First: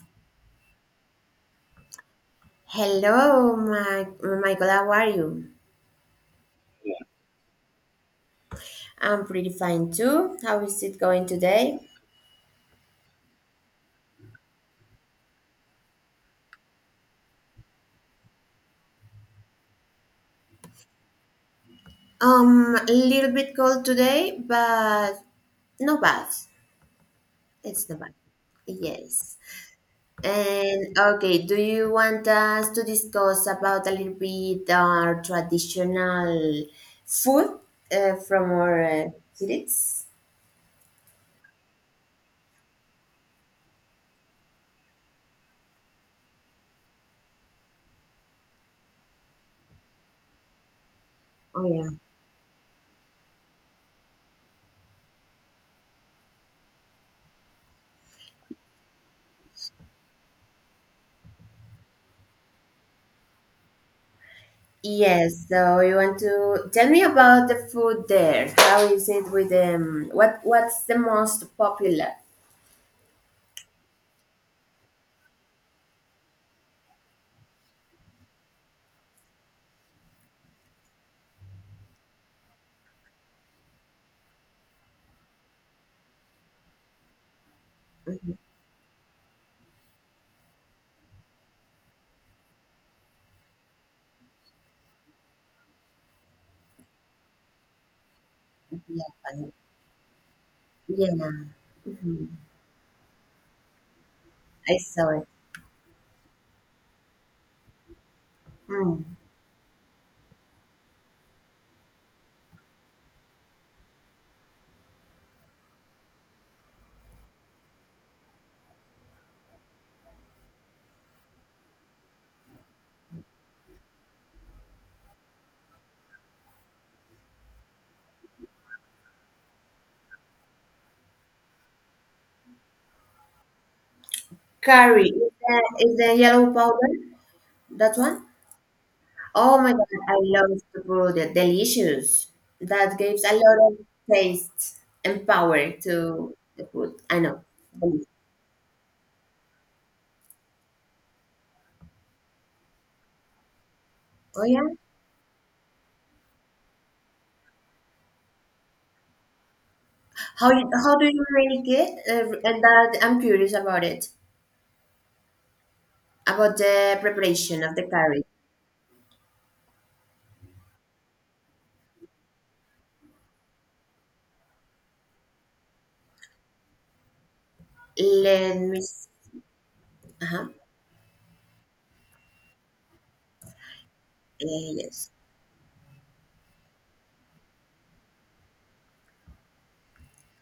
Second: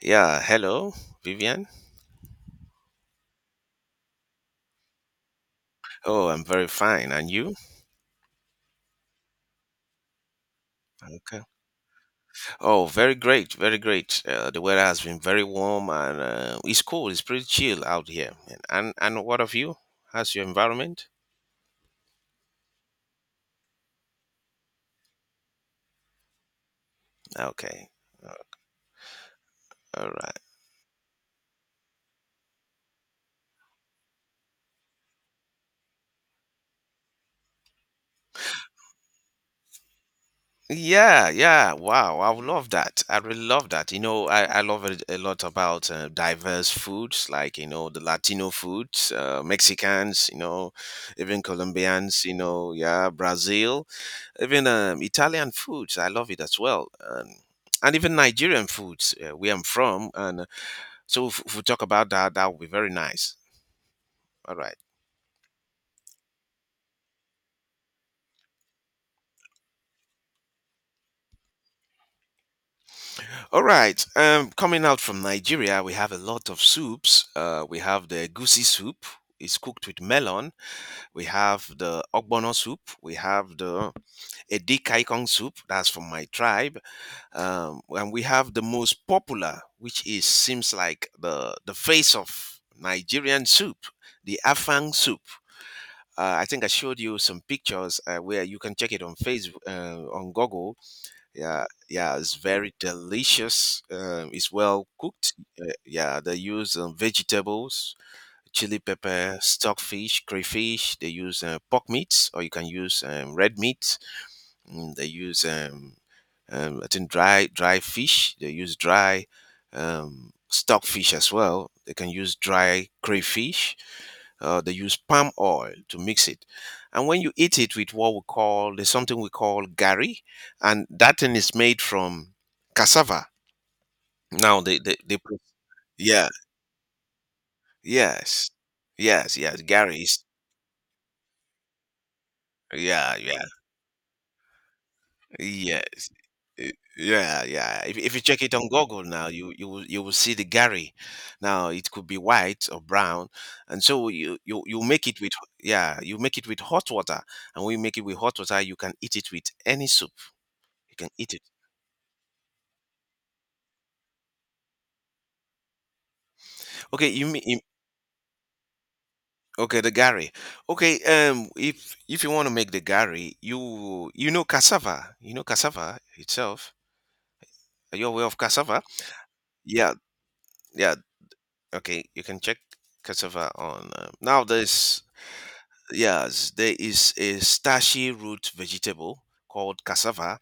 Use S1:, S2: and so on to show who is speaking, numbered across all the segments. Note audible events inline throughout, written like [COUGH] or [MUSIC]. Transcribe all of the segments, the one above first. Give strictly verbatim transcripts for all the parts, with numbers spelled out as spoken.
S1: Yeah, hello, Vivian.
S2: Hello, my, Michael. How are you?
S1: Oh, I'm very fine. And you?
S2: I'm pretty fine too. How is it going
S1: Okay.
S2: today?
S1: Oh, very great, very great. Uh, the weather has been very warm and uh, it's cool. It's pretty chill out here. And and and what of you? How's your environment?
S2: Um, a little bit cold today, but not bad. It's
S1: Okay.
S2: not bad.
S1: uh,
S2: Yes.
S1: All right.
S2: And okay, do you want us to discuss about a little bit our traditional food uh, from our uh, cities?
S1: Yeah, yeah. Wow, I would love that. I really love that. You know, I, I love it a lot about uh, diverse foods, like, you know, the Latino foods, uh, Mexicans, you know, even
S2: Oh yeah.
S1: Colombians, you know, yeah, Brazil, even um, Italian foods. I love it as well. Um, and even Nigerian foods, uh, where I'm from. And uh, so if, if we talk about that, that would be very nice. All right.
S2: Yes, so you want to tell me about the food there. How is it with um what what's the most popular?
S1: All right. Um, coming out from Nigeria, we have a lot of soups. Uh, we have the goosey soup. It's cooked with melon. We have the ogbono soup. We have the edikaikong soup. That's from my tribe. Um, and we have the most popular, which is seems like the the face of Nigerian soup, the afang soup. Uh, I think I showed you some pictures uh, where you can check
S2: Yeah,
S1: it on Facebook, uh, on Google
S2: yeah.
S1: yeah yeah it's
S2: Mhm.
S1: very delicious um, it's
S2: I
S1: well
S2: saw it.
S1: cooked uh, yeah they use um, vegetables, chili
S2: Mm.
S1: pepper, stockfish, crayfish. They use uh, pork meats, or you can use um, red meat. mm, they use um, um, I think dry dry fish. They use dry um, stockfish as well. They can use dry crayfish. uh, they use palm oil to mix it, and when you eat it with what we call, there's something we call gari, and that thing is made from cassava. Now they they,
S2: Curry.
S1: they
S2: Is
S1: put-
S2: the, is the
S1: yeah
S2: yellow powder? That one?
S1: yes yes
S2: Oh
S1: yes
S2: my God,
S1: gari
S2: I
S1: is
S2: love to put it. Delicious. That
S1: yeah
S2: gives a
S1: yeah
S2: lot of taste and power
S1: yes
S2: to the
S1: Y-
S2: food. I know.
S1: Yeah, yeah. If,
S2: Delicious.
S1: if you check it on Google now, you you will you will see the gari. Now it could be white or brown, and so you
S2: Oh
S1: you
S2: yeah.
S1: you make it with yeah, you make it with hot water, and when you make it with hot water, you can eat it with any soup.
S2: How you- how
S1: You
S2: do
S1: can
S2: you
S1: eat it.
S2: make it? Uh, and that I'm curious about it. About the
S1: Okay, you mean you-
S2: preparation of the curry,
S1: okay, the gari. Okay, um, if if you want to make the gari, you you know cassava. You know cassava itself. Are you aware of
S2: let me.
S1: cassava?
S2: s-
S1: Yeah,
S2: uh-huh.
S1: yeah. Okay, you can check cassava on um, now.
S2: Eh,
S1: There's
S2: yes.
S1: yes, there is a starchy root vegetable called cassava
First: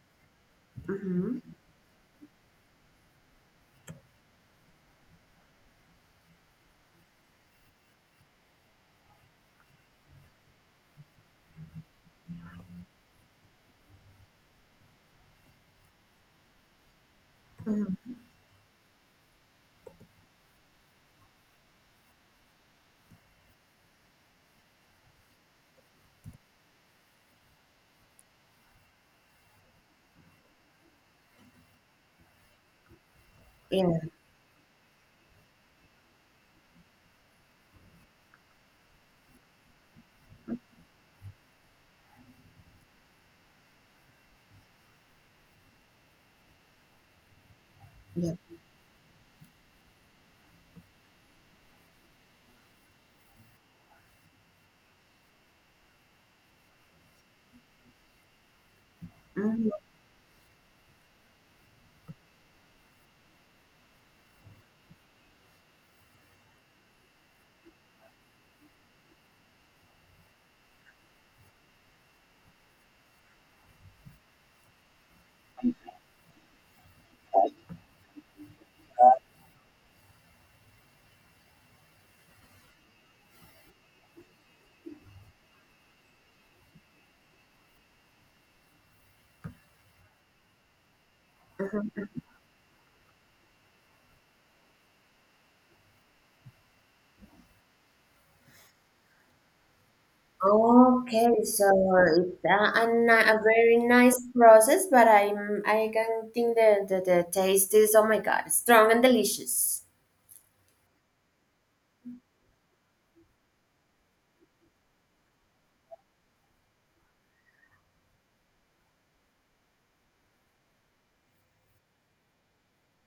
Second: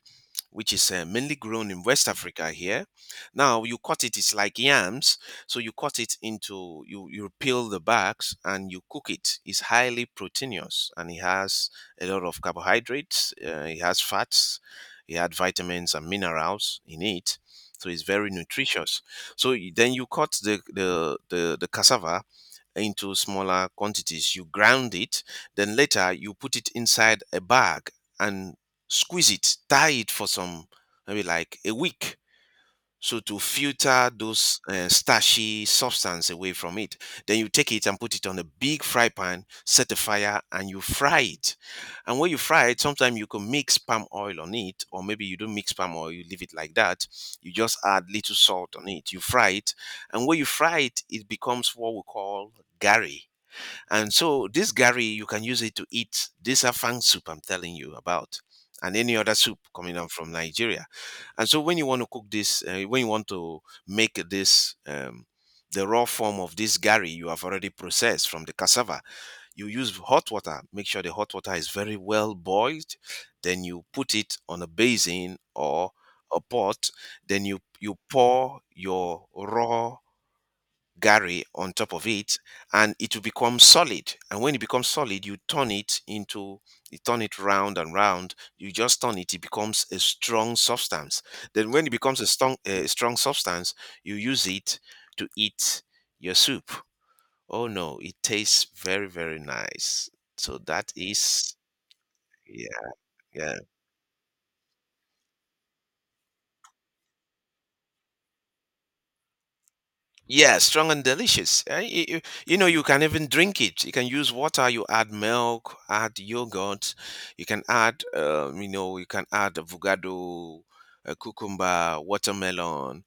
S1: which is uh, mainly
S2: Mm-hmm.
S1: grown in West Africa here. Now you cut it; it's like yams. So you cut it into, you you peel the bags and you cook it. It's highly proteinous and it has a lot of carbohydrates. Uh, it has fats. It had vitamins and minerals in it. So it's
S2: Hmm.
S1: very nutritious. So you- then you cut the the the, the cassava into smaller quantities. You ground it, then later you put it inside a bag and squeeze it, tie it for some, maybe like a week, so to
S2: Yeah.
S1: filter those uh, starchy substance away from it, then you take it and put it on a big fry pan, set a fire, and you fry it. And when you fry it, sometimes you can mix palm oil on it, or maybe you don't mix palm oil, you leave it like that. You just add
S2: Yeah.
S1: little salt on it. You fry it, and when you fry it, it becomes what we call gari. And so this gari, you can use it to eat this afang soup I'm telling you about, and any other soup
S2: Mhm.
S1: coming up from Nigeria. And so when you want to cook this, uh, when you want to make this, um, the raw form of this gari you have already processed from the cassava, you use hot water. Make sure the hot water is very well boiled. Then you put it on a basin or a pot. Then you you pour your raw Gary on top of it, and it will become solid. And when it becomes solid, you turn it into, you turn it round and round. You just turn it, it becomes a strong substance. Then when it becomes a strong, a strong substance, you use it to eat your soup. Oh no, it tastes very, very nice. So that
S2: Okay,
S1: is,
S2: so it's a,
S1: yeah,
S2: a, ni- a
S1: yeah.
S2: very nice process, but I'm I can think the, the the taste is oh my God, strong and delicious.
S1: Yeah, strong and delicious. Eh, y- y- You know, you can even drink it. You can use water. You add milk, add yogurt. You can add, um, you know, you can add avocado, uh, cucumber, watermelon,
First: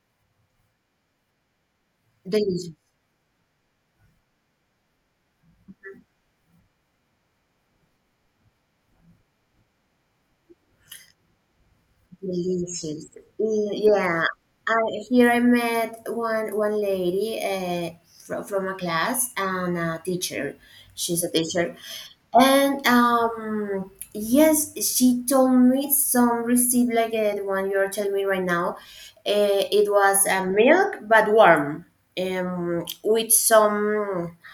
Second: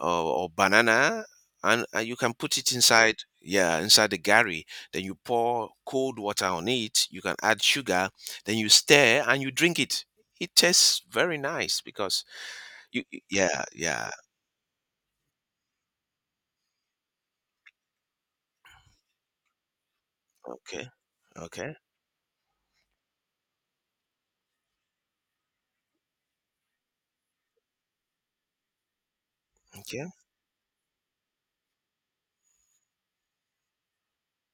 S1: or, or banana, and, and you can put it
S2: Delicious,
S1: inside. Yeah, inside the gari. Then you pour cold water on it. You can add sugar. Then you stir and you drink it. It tastes very nice because you.
S2: delicious.
S1: Yeah,
S2: Mm,
S1: yeah.
S2: yeah, I here I met one one lady uh, from from a class and a teacher.
S1: Okay,
S2: She's a
S1: okay,
S2: teacher. And um, yes, she told me some recipe like uh, the one you're telling me right now. Uh, it
S1: okay,
S2: was uh, milk but warm, um, with some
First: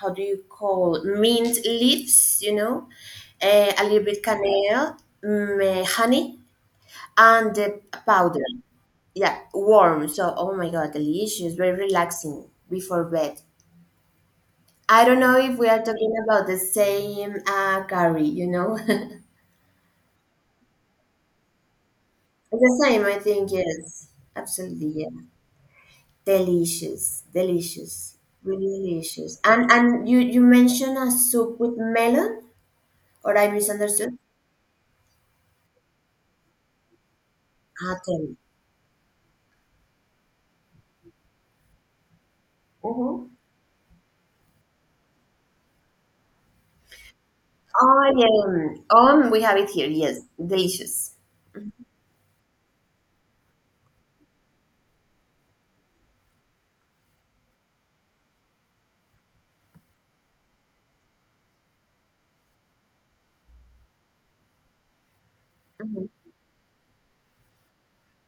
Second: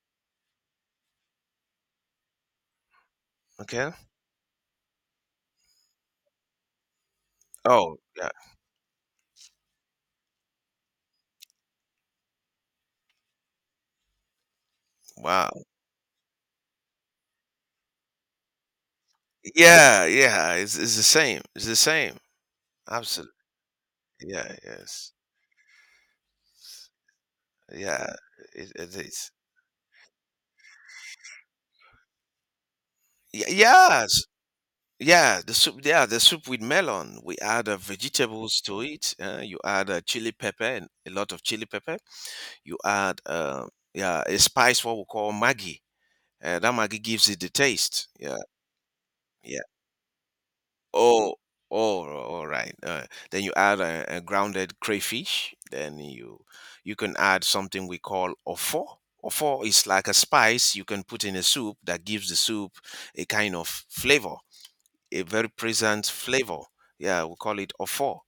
S2: how do you call mint leaves, you know, uh, a
S1: okay.
S2: little bit canela, mm, uh, honey, and the
S1: Oh, yeah.
S2: powder. Yeah, warm. So oh my god, delicious, very relaxing before bed. I don't know if
S1: Wow.
S2: we are talking about the same uh, curry, you know. [LAUGHS]
S1: Yeah, yeah, it's it's the same. It's the same.
S2: The same, I
S1: Absolutely.
S2: think, yes.
S1: Yeah,
S2: Absolutely,
S1: yes.
S2: yeah. Delicious,
S1: Yeah,
S2: delicious, really
S1: it, it is.
S2: delicious. And and you you mentioned a soup with melon, or
S1: Y-
S2: I misunderstood?
S1: Yes. Yeah, the soup. Yeah, the soup with melon. We add uh,
S2: Ah, tell me.
S1: vegetables to it. Uh, you add uh, chili pepper and a lot of chili pepper. You add
S2: Mm-hmm.
S1: uh, yeah, a spice what we call Maggi. Uh, that Maggi gives it the taste.
S2: Oh,
S1: Yeah,
S2: yeah. Um, we have
S1: yeah.
S2: it here, yes. Delicious.
S1: Oh, oh, all right. Uh, then you add a, a grounded crayfish. Then you you can add something we call ofo. Ofo is like a spice you can put in a soup that gives the soup a kind of flavor, a very
S2: Hmm.
S1: present flavor. Yeah, we call it ofo.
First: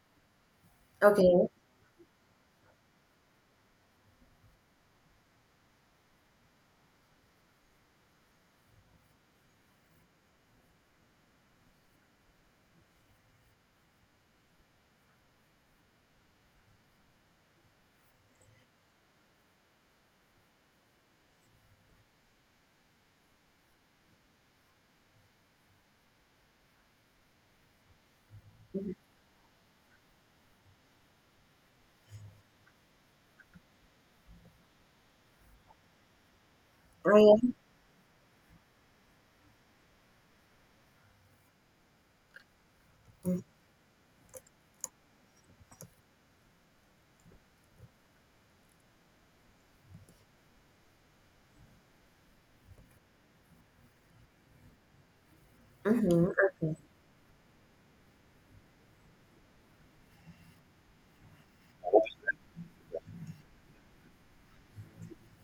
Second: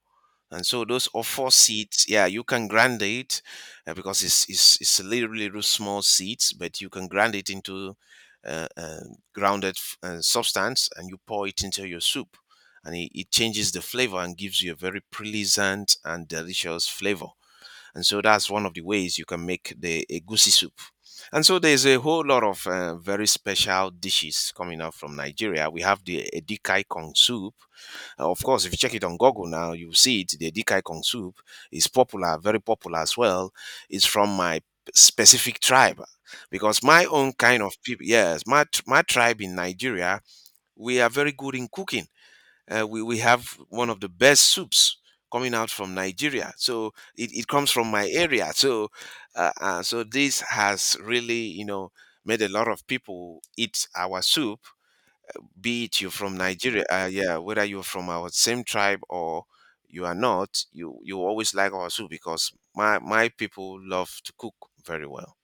S1: And so those of
S2: Okay.
S1: four seats, yeah, you can grant it uh, because it's, it's it's literally those small seeds, but you can grind it into uh, uh, grounded f- uh, substance, and you pour it into your soup, and it, it changes the flavor and gives you a very pleasant and delicious flavor. And so that's one of the ways you can make the egusi soup. And so there's a whole lot of uh, very special dishes coming out from Nigeria. We have the edikai kong soup, uh, of course, if you check it on Google now, you'll see it. The Dikai Kong soup is popular, very popular as well. It's from my specific tribe because my own
S2: Oh, yeah.
S1: kind of people, yes, my, tr- my tribe in Nigeria, we are very good in cooking. Uh, we, we have one of the best soups coming out from Nigeria. So it, it comes from my area. So, uh, uh, so this has really, you know, made a lot of people eat our soup, be it you're
S2: Mm-hmm.
S1: from
S2: Okay.
S1: Nigeria, uh, yeah, whether you're from our same tribe or you are not, you you always like our soup because my my people love to cook very well.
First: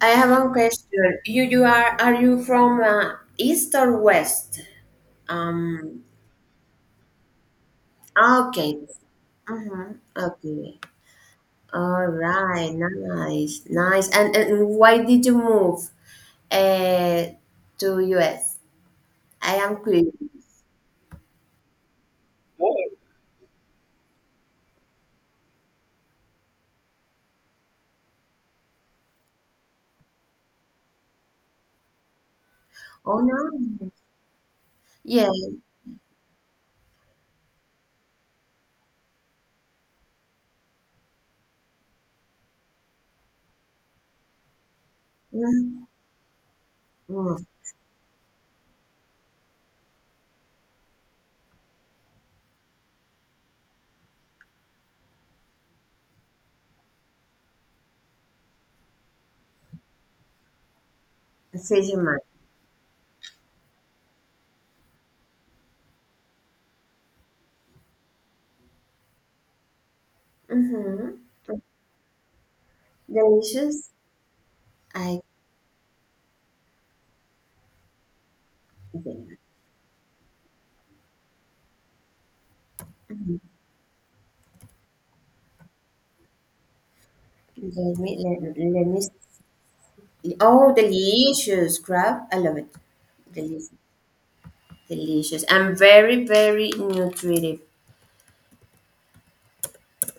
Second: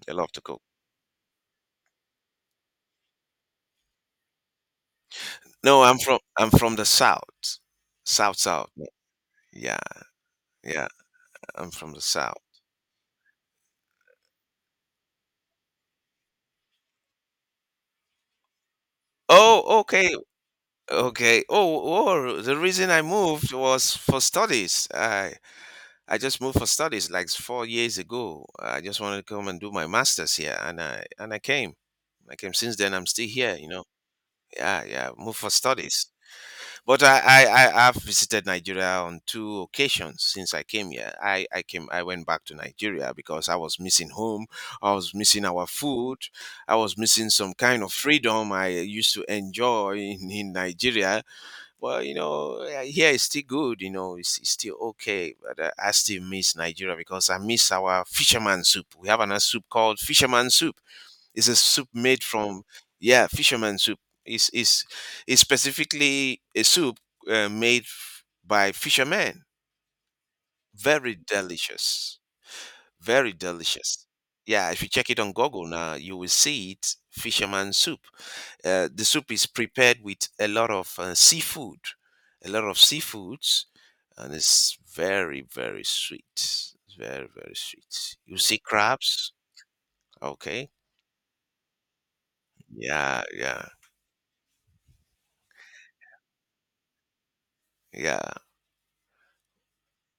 S2: I
S1: They
S2: have
S1: love to
S2: one
S1: cook.
S2: question. You you are are you from uh, east or west?
S1: No, I'm
S2: Um.
S1: from I'm from the south, south
S2: Ah,
S1: south.
S2: okay.
S1: Yeah,
S2: Mm-hmm.
S1: yeah,
S2: Okay.
S1: yeah, I'm from the
S2: All
S1: south.
S2: right, nice, nice. And, and why did you move uh, to U S? I
S1: Oh,
S2: am
S1: okay,
S2: curious.
S1: okay. Oh, oh, the reason I moved was for studies. I I just moved for studies like four years ago. I just wanted to come and do my master's here, and I and I came. I came. Since then, I'm
S2: Oh
S1: still here. You know.
S2: no,
S1: Yeah, yeah.
S2: yeah.
S1: Moved for studies, but I I I have visited Nigeria on two occasions since I came here. I I came. I went back to Nigeria because I was missing home. I was missing our
S2: Mm.
S1: food. I was missing
S2: Mm.
S1: some kind of freedom I used to enjoy in, in Nigeria. Well, you know, uh, here it's still good. You know, it's, it's still okay, but uh, I still miss Nigeria because I miss our fisherman soup. We have another soup called fisherman soup. It's a soup
S2: Sejima.
S1: made from yeah, fisherman soup. It's it's, it's specifically a soup uh, made f- by fishermen. Very
S2: Mm-hmm.
S1: delicious, very
S2: Delicious.
S1: delicious. Yeah, if you check it
S2: I
S1: on Google now, you will see it. Fisherman soup. Uh, the soup
S2: mm
S1: is prepared with a lot of uh, seafood, a lot of seafoods, and it's very, very sweet. It's very, very
S2: let me
S1: sweet. You
S2: let,
S1: see
S2: let me
S1: crabs?
S2: see.
S1: Okay.
S2: Oh, delicious crab. I love it.
S1: Yeah, yeah,
S2: Delicious, delicious, and very very nutritive.
S1: yeah.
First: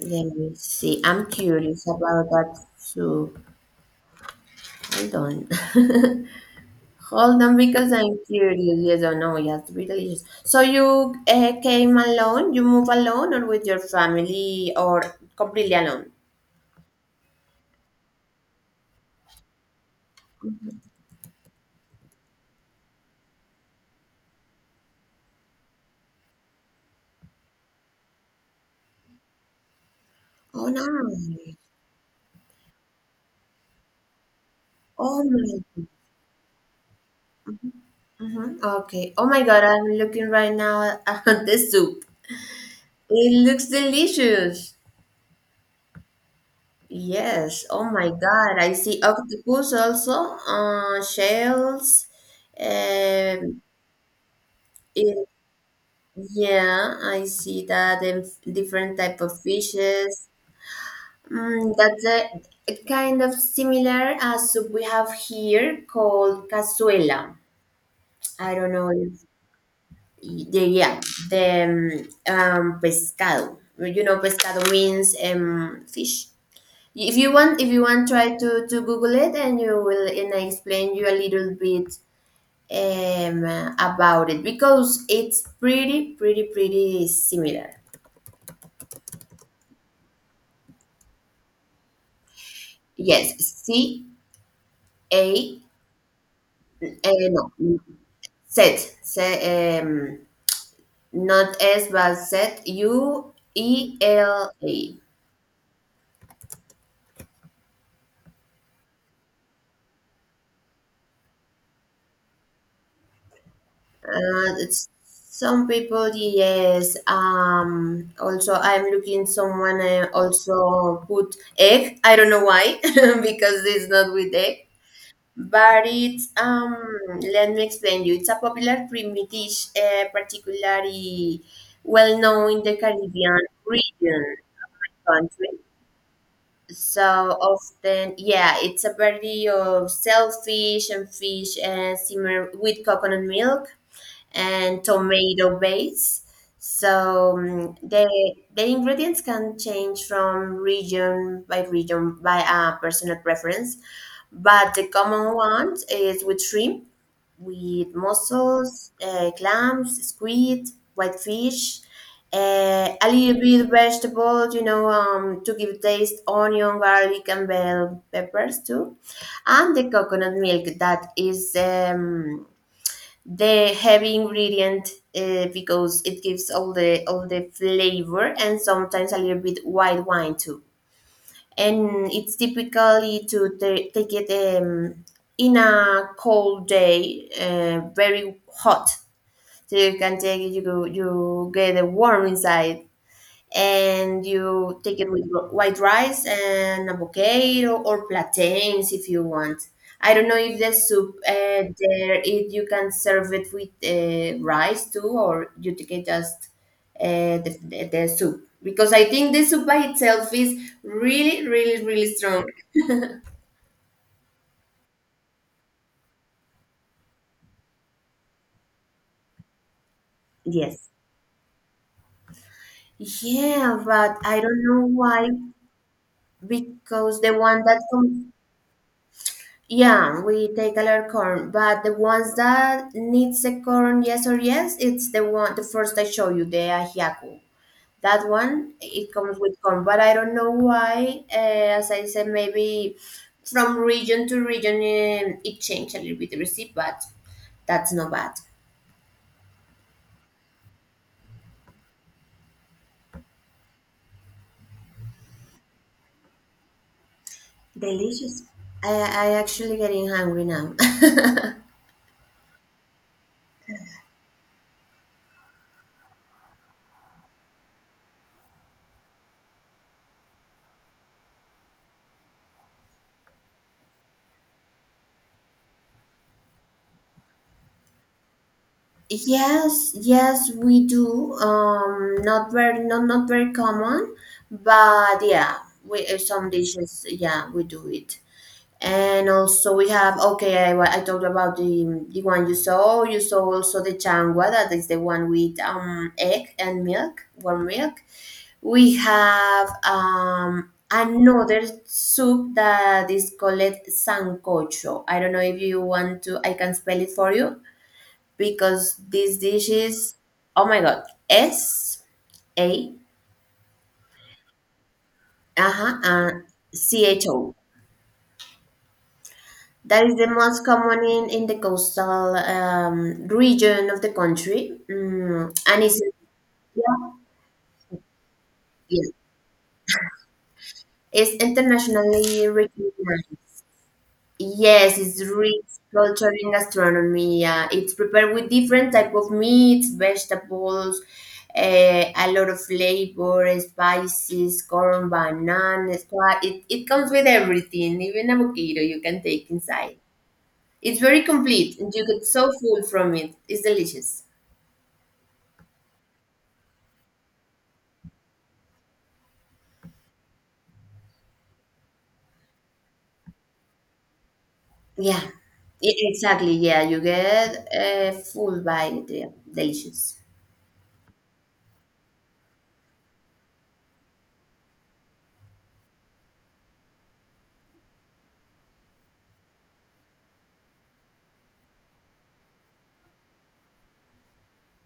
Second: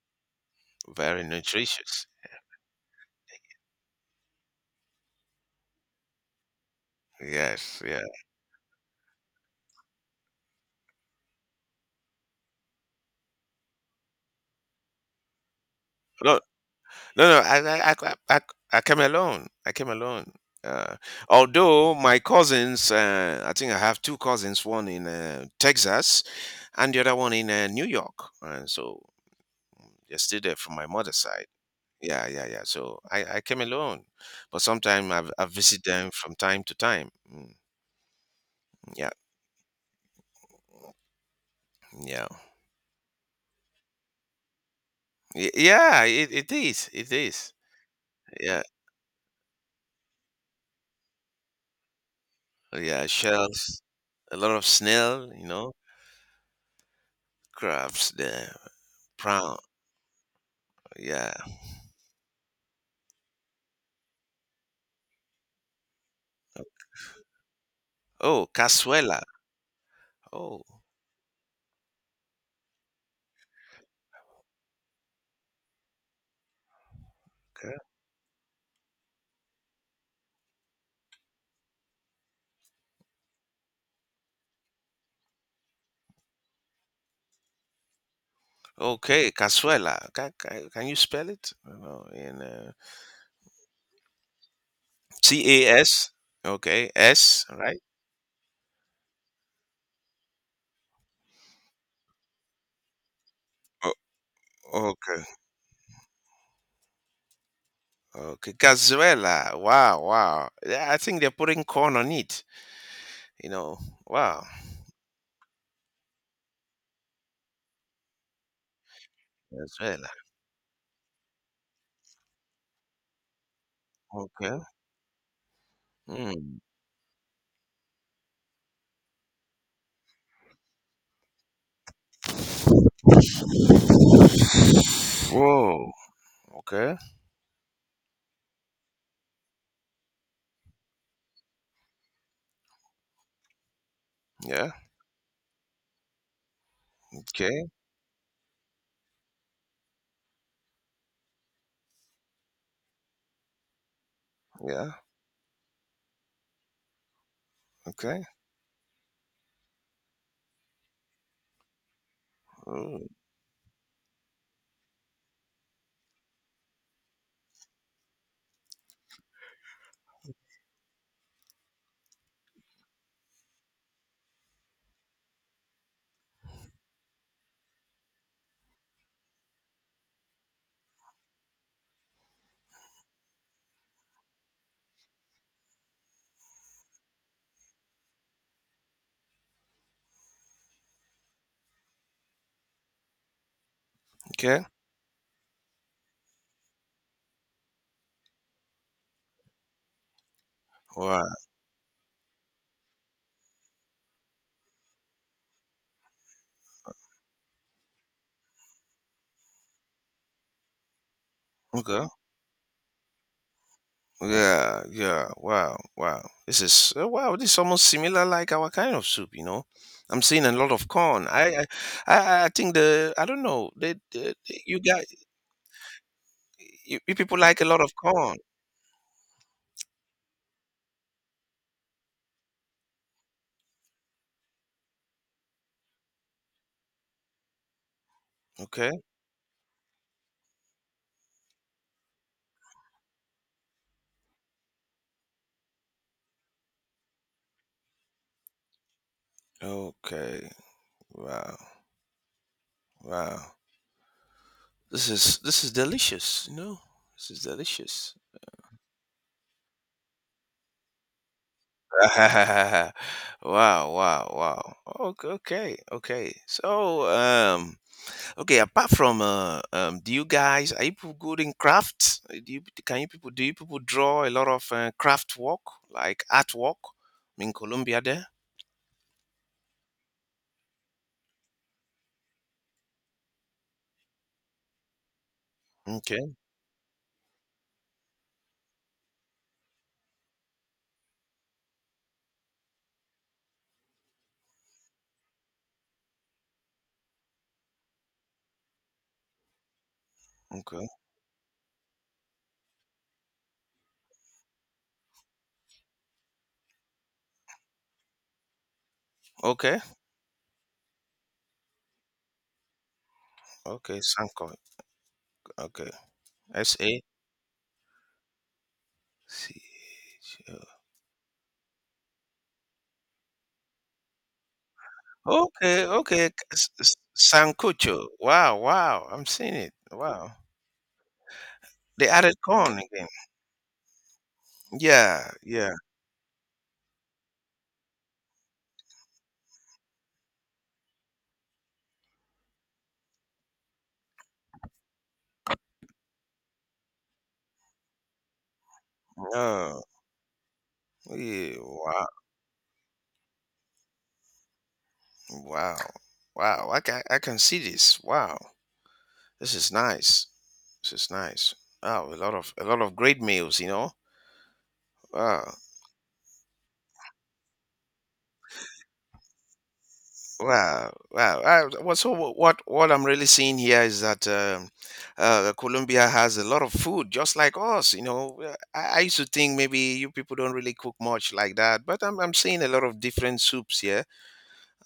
S2: Let me see.
S1: Very
S2: I'm curious
S1: nutritious.
S2: about that soup. Hold on. [LAUGHS] Hold on,
S1: Yes,
S2: because
S1: yeah.
S2: I'm curious. Yes or no? Yes, be delicious. So you uh, came alone? You move alone, or with your family, or completely alone?
S1: No, no, no. I, I, I, I, I I came alone. I came alone. Uh, although my cousins, uh, I think I have two cousins, one in uh, Texas and the other one in uh, New York. And so they're still there
S2: Oh
S1: from
S2: no!
S1: my mother's side. Yeah, yeah, yeah. So I, I came alone, but sometimes
S2: Oh
S1: I I visit
S2: my.
S1: them from time to time. Mm,
S2: Hmm. Okay.
S1: yeah,
S2: Oh my God! I'm looking right now at [LAUGHS] the soup.
S1: yeah,
S2: It looks delicious.
S1: Y- yeah. It, it is, it is.
S2: Yes. Oh my God!
S1: Yeah,
S2: I see octopus also. Uh, shells.
S1: yeah.
S2: Um.
S1: Shells, a lot of
S2: It,
S1: snail, you know,
S2: yeah, I see that
S1: crabs,
S2: and
S1: the
S2: different type of
S1: prawn.
S2: fishes.
S1: Yeah.
S2: Mm, that's a, a kind of similar uh, soup we have here called cazuela.
S1: Oh,
S2: I don't know if
S1: cazuela. Oh,
S2: the yeah the um, um, pescado. You know, pescado means um, fish. If you want, if
S1: okay.
S2: you want, try to, to Google it, and you will, and I explain you a little bit um, about it because it's pretty, pretty, pretty similar.
S1: Okay, cazuela. Can, can, can you spell it? I don't know, in uh,
S2: Yes, C A
S1: C A S.
S2: uh,
S1: Okay, S.
S2: no,
S1: Right.
S2: set, set um, not S but Z U E L
S1: Oh,
S2: A.
S1: Okay, cazuela. Wow, wow. Yeah, I think they're putting corn on it. You know, wow.
S2: Uh, it's some people, yes. Um, also, I'm looking someone. I
S1: Cazuela.
S2: also put egg. I don't know why [LAUGHS] because it's not with
S1: Okay.
S2: egg. But it's
S1: Mm.
S2: um. Let me explain you. It's a popular creamy dish, uh, particularly well known in the Caribbean region country.
S1: Whoa. Okay.
S2: So often, yeah, it's a variety of shellfish and fish and simmer with coconut milk
S1: Yeah.
S2: and tomato base. So
S1: Okay.
S2: um, the the ingredients can change from region by region by a personal preference, but the
S1: Yeah.
S2: common one is with shrimp with
S1: Okay.
S2: mussels, uh, clams, squid, whitefish, uh,
S1: Mm.
S2: a little bit of vegetables, you know, um, to give taste, onion, garlic, and bell peppers too, and the coconut milk that is um, the heavy ingredient uh, because it gives all the all the flavor and sometimes a little bit white wine too, and it's typically to ta- take it um, in a cold day, uh, very hot. So you can take it, you go, you get a warm inside, and
S1: Okay.
S2: you take it with ro- white rice and avocado or plantains if you want. I don't know if the soup
S1: Wow.
S2: uh, there if you can serve it with uh, rice too, or you take it just uh, the, the, the soup because I think the soup by itself is really, really,
S1: Okay.
S2: really strong.
S1: Yeah. Yeah. Wow. Wow. This is uh, wow. This is almost similar like our kind of soup. You know, I'm seeing a lot of
S2: Yes.
S1: corn. I I I I think the I don't know.
S2: Yeah,
S1: They,
S2: but
S1: they,
S2: I don't
S1: they- you
S2: know
S1: got
S2: why
S1: you, you
S2: because the
S1: people like
S2: one
S1: a
S2: that
S1: lot of
S2: comes.
S1: corn.
S2: Yeah, we take alert corn, but the ones that needs the corn, yes or yes, it's the one, the first I show you, the ajiaco. That one,
S1: Okay.
S2: it comes with corn, but I don't know why. Uh, as I said, maybe from region to region, um, it changed a little bit the recipe, but that's not bad.
S1: Okay. Wow. Wow. This is this is delicious, you know? This is delicious.
S2: Delicious. I I actually getting hungry now. [LAUGHS]
S1: [LAUGHS] wow, wow, wow. Okay, okay, okay. So, um, okay. Apart from, uh, um, do you guys are you people good in crafts? Uh, Do you can you people do you people draw a lot of uh, craft work like art work in Colombia there?
S2: Yes, yes, we do. Um, not very, not not very common, but yeah, we uh,
S1: Okay,
S2: some dishes. Yeah, we do it. And also we have okay. I, wa- I talked about the the one you saw. You saw also the changua. That is the one with um egg and milk, warm milk. We have um
S1: okay,
S2: another soup that is called sancocho. I don't know if you want to. I can spell it for you because this dish
S1: okay,
S2: is oh my god, S A
S1: okay. Sanko. Okay,
S2: uh-huh and
S1: S A
S2: C H O.
S1: C
S2: That is the
S1: H
S2: most
S1: O.
S2: common in, in the coastal um, region of the country, mm, and
S1: Okay,
S2: it's
S1: okay. S- s-
S2: yeah,
S1: Sancocho. Wow, wow.
S2: yeah,
S1: I'm seeing it. Wow.
S2: it's
S1: They added
S2: internationally
S1: corn again.
S2: recognized. Yes, it's
S1: Yeah,
S2: rich
S1: yeah.
S2: culture in gastronomy. Yeah. It's prepared with different type of meats, vegetables, eh, a lot of flavor, spices, corn, bananas. So I- it, it comes with everything, even avocado you can take
S1: Oh,
S2: inside. It's very
S1: yeah.
S2: complete and you
S1: Wow,
S2: get so full from it. It's delicious.
S1: wow, wow. I can, I can see this. Wow. This is nice. This is nice. Wow, a lot of a lot of great meals, you know.
S2: Yeah,
S1: Wow.
S2: e- exactly. Yeah, you get uh, full by it. Yeah. Delicious.
S1: Wow, wow. I, well, so wh- what what I'm really seeing here is that um, uh, Colombia has a lot of food, just like us. You know, Uh, I, I used to think maybe you people don't really cook much like that, but I'm I'm seeing a lot of different soups here,